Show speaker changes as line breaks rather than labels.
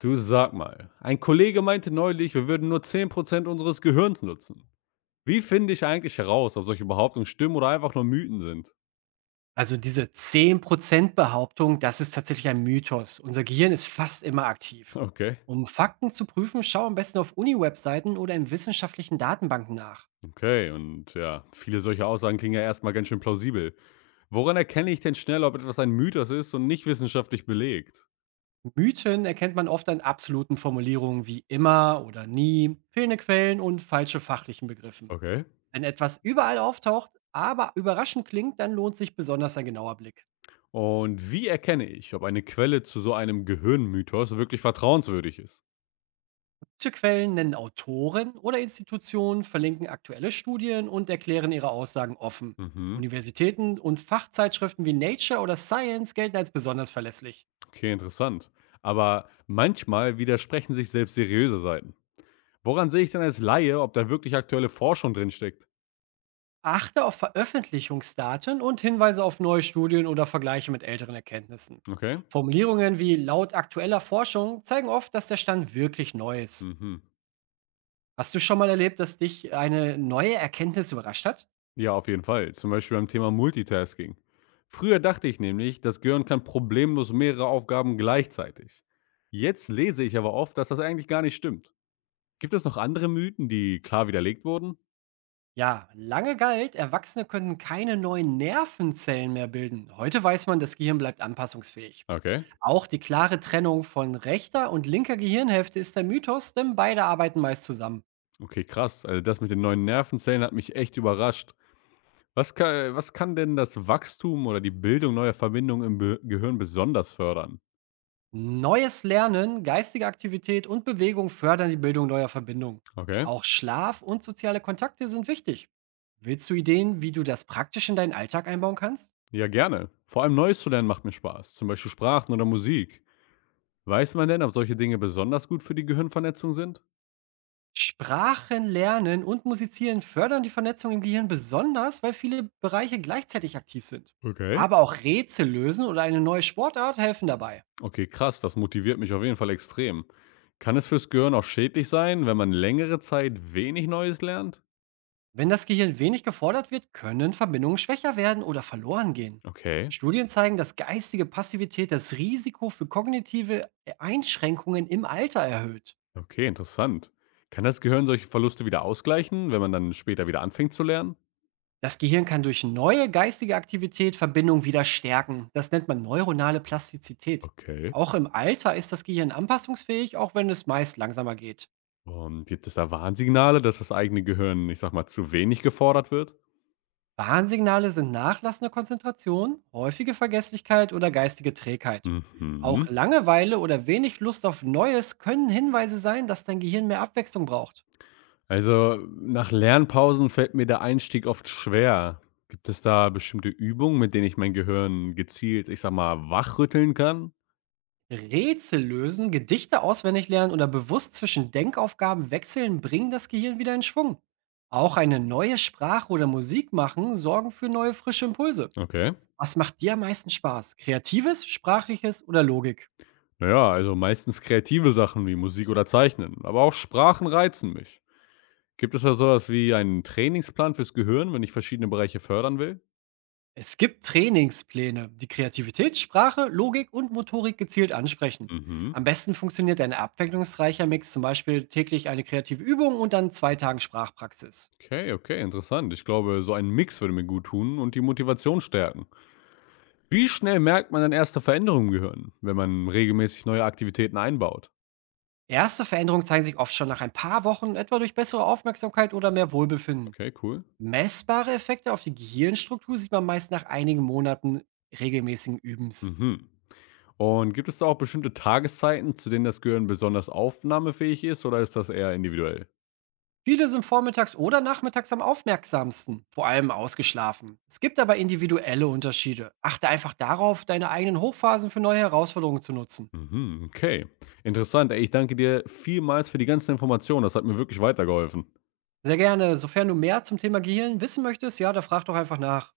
Du sag mal, ein Kollege meinte neulich, wir würden nur 10% unseres Gehirns nutzen. Wie finde ich eigentlich heraus, ob solche Behauptungen stimmen oder einfach nur Mythen sind?
Also diese 10% Behauptung, das ist tatsächlich ein Mythos. Unser Gehirn ist fast immer aktiv.
Okay,
Um Fakten zu prüfen, schau am besten auf Uni-Webseiten oder in wissenschaftlichen Datenbanken nach.
okay, und ja, viele solche Aussagen klingen ja erstmal ganz schön plausibel. Woran erkenne ich denn schnell, ob etwas ein Mythos ist und nicht wissenschaftlich belegt?
Mythen erkennt man oft an absoluten Formulierungen wie immer oder nie, fehlende Quellen und falsche fachlichen Begriffen.
Okay.
Wenn etwas überall auftaucht, aber überraschend klingt, dann lohnt sich besonders ein genauer Blick.
Und wie erkenne ich, ob eine Quelle zu so einem Gehirnmythos wirklich vertrauenswürdig ist?
Manche Quellen nennen Autoren oder Institutionen, verlinken aktuelle Studien und erklären ihre Aussagen offen.
Mhm.
Universitäten und Fachzeitschriften wie Nature oder Science gelten als besonders verlässlich.
Okay, interessant. Aber manchmal widersprechen sich selbst seriöse Seiten. Woran sehe ich denn als Laie, ob da wirklich aktuelle Forschung drin steckt?
Achte auf Veröffentlichungsdaten und Hinweise auf neue Studien oder Vergleiche mit älteren Erkenntnissen.
Okay.
Formulierungen wie laut aktueller Forschung zeigen oft, dass der Stand wirklich neu ist.
Mhm.
Hast du schon mal erlebt, dass dich eine neue Erkenntnis überrascht hat?
Ja, auf jeden Fall. Zum Beispiel beim Thema Multitasking. Früher dachte ich nämlich, das Gehirn kann problemlos mehrere Aufgaben gleichzeitig. Jetzt lese ich aber oft, dass das eigentlich gar nicht stimmt. Gibt es noch andere Mythen, die klar widerlegt wurden?
Ja, lange galt, Erwachsene können keine neuen Nervenzellen mehr bilden. Heute weiß man, das Gehirn bleibt anpassungsfähig.
Okay.
Auch die klare Trennung von rechter und linker Gehirnhälfte ist der Mythos, denn beide arbeiten meist zusammen.
Okay, krass. Also das mit den neuen Nervenzellen hat mich echt überrascht. Was kann denn das Wachstum oder die Bildung neuer Verbindungen im Be Gehirn besonders fördern?
Neues Lernen, geistige Aktivität und Bewegung fördern die Bildung neuer Verbindungen.
Okay.
Auch Schlaf und soziale Kontakte sind wichtig. Willst du Ideen, wie du das praktisch in deinen Alltag einbauen kannst?
Ja, gerne. Vor allem Neues zu lernen macht mir Spaß, zum Beispiel Sprachen oder Musik. Weiß man denn, ob solche Dinge besonders gut für die Gehirnvernetzung sind?
Sprachen lernen und musizieren fördern die Vernetzung im Gehirn besonders, weil viele Bereiche gleichzeitig aktiv sind.
Okay.
Aber auch Rätsel lösen oder eine neue Sportart helfen dabei.
Okay, krass, das motiviert mich auf jeden Fall extrem. Kann es fürs Gehirn auch schädlich sein, wenn man längere Zeit wenig Neues lernt?
Wenn das Gehirn wenig gefordert wird, können Verbindungen schwächer werden oder verloren gehen.
Okay,
Studien zeigen, dass geistige Passivität das Risiko für kognitive Einschränkungen im Alter erhöht.
okay, interessant. Kann das Gehirn solche Verluste wieder ausgleichen, wenn man dann später wieder anfängt zu lernen?
Das Gehirn kann durch neue geistige Aktivität Verbindungen wieder stärken. Das nennt man neuronale Plastizität.
Okay.
Auch im Alter ist das Gehirn anpassungsfähig, auch wenn es meist langsamer geht.
Und gibt es da Warnsignale, dass das eigene Gehirn, ich sag mal, zu wenig gefordert wird?
Warnsignale sind nachlassende Konzentration, häufige Vergesslichkeit oder geistige Trägheit. Auch
Mhm.
Langeweile oder wenig Lust auf Neues können Hinweise sein, dass dein Gehirn mehr Abwechslung braucht.
Also, nach Lernpausen fällt mir der Einstieg oft schwer. Gibt es da bestimmte Übungen, mit denen ich mein Gehirn gezielt, ich sage mal, wachrütteln kann?
Rätsel lösen, Gedichte auswendig lernen oder bewusst zwischen Denkaufgaben wechseln, bringen das Gehirn wieder in Schwung. Auch eine neue Sprache oder Musik machen sorgen für neue frische Impulse.
Okay.
Was macht dir am meisten Spaß? Kreatives, sprachliches oder Logik?
Naja, also meistens kreative Sachen wie Musik oder Zeichnen, aber auch Sprachen reizen mich. Gibt es da sowas wie einen Trainingsplan fürs Gehirn, wenn ich verschiedene Bereiche fördern will?
Es gibt Trainingspläne, die Kreativität, Sprache, Logik und Motorik gezielt ansprechen.
Mhm.
Am besten funktioniert ein abwechslungsreicher Mix, zum Beispiel täglich eine kreative Übung und dann 2 Tagen Sprachpraxis.
Okay, okay, interessant. Ich glaube, so ein Mix würde mir gut tun und die Motivation stärken. Wie schnell merkt man dann erste Veränderungen im Gehirn, wenn man regelmäßig neue Aktivitäten einbaut?
Erste Veränderungen zeigen sich oft schon nach ein paar Wochen, etwa durch bessere Aufmerksamkeit oder mehr Wohlbefinden.
Okay, cool.
Messbare Effekte auf die Gehirnstruktur sieht man meist nach einigen Monaten regelmäßigen Übens.
Mhm. Und gibt es da auch bestimmte Tageszeiten, zu denen das Gehirn besonders aufnahmefähig ist oder ist das eher individuell?
Viele sind vormittags oder nachmittags am aufmerksamsten, vor allem ausgeschlafen. Es gibt aber individuelle Unterschiede. Achte einfach darauf, deine eigenen Hochphasen für neue Herausforderungen zu nutzen.
Mhm, okay. Interessant. Ey, ich danke dir vielmals für die ganzen Informationen. Das hat mir wirklich weitergeholfen.
Sehr gerne, sofern du mehr zum Thema Gehirn wissen möchtest, ja, da frag doch einfach nach.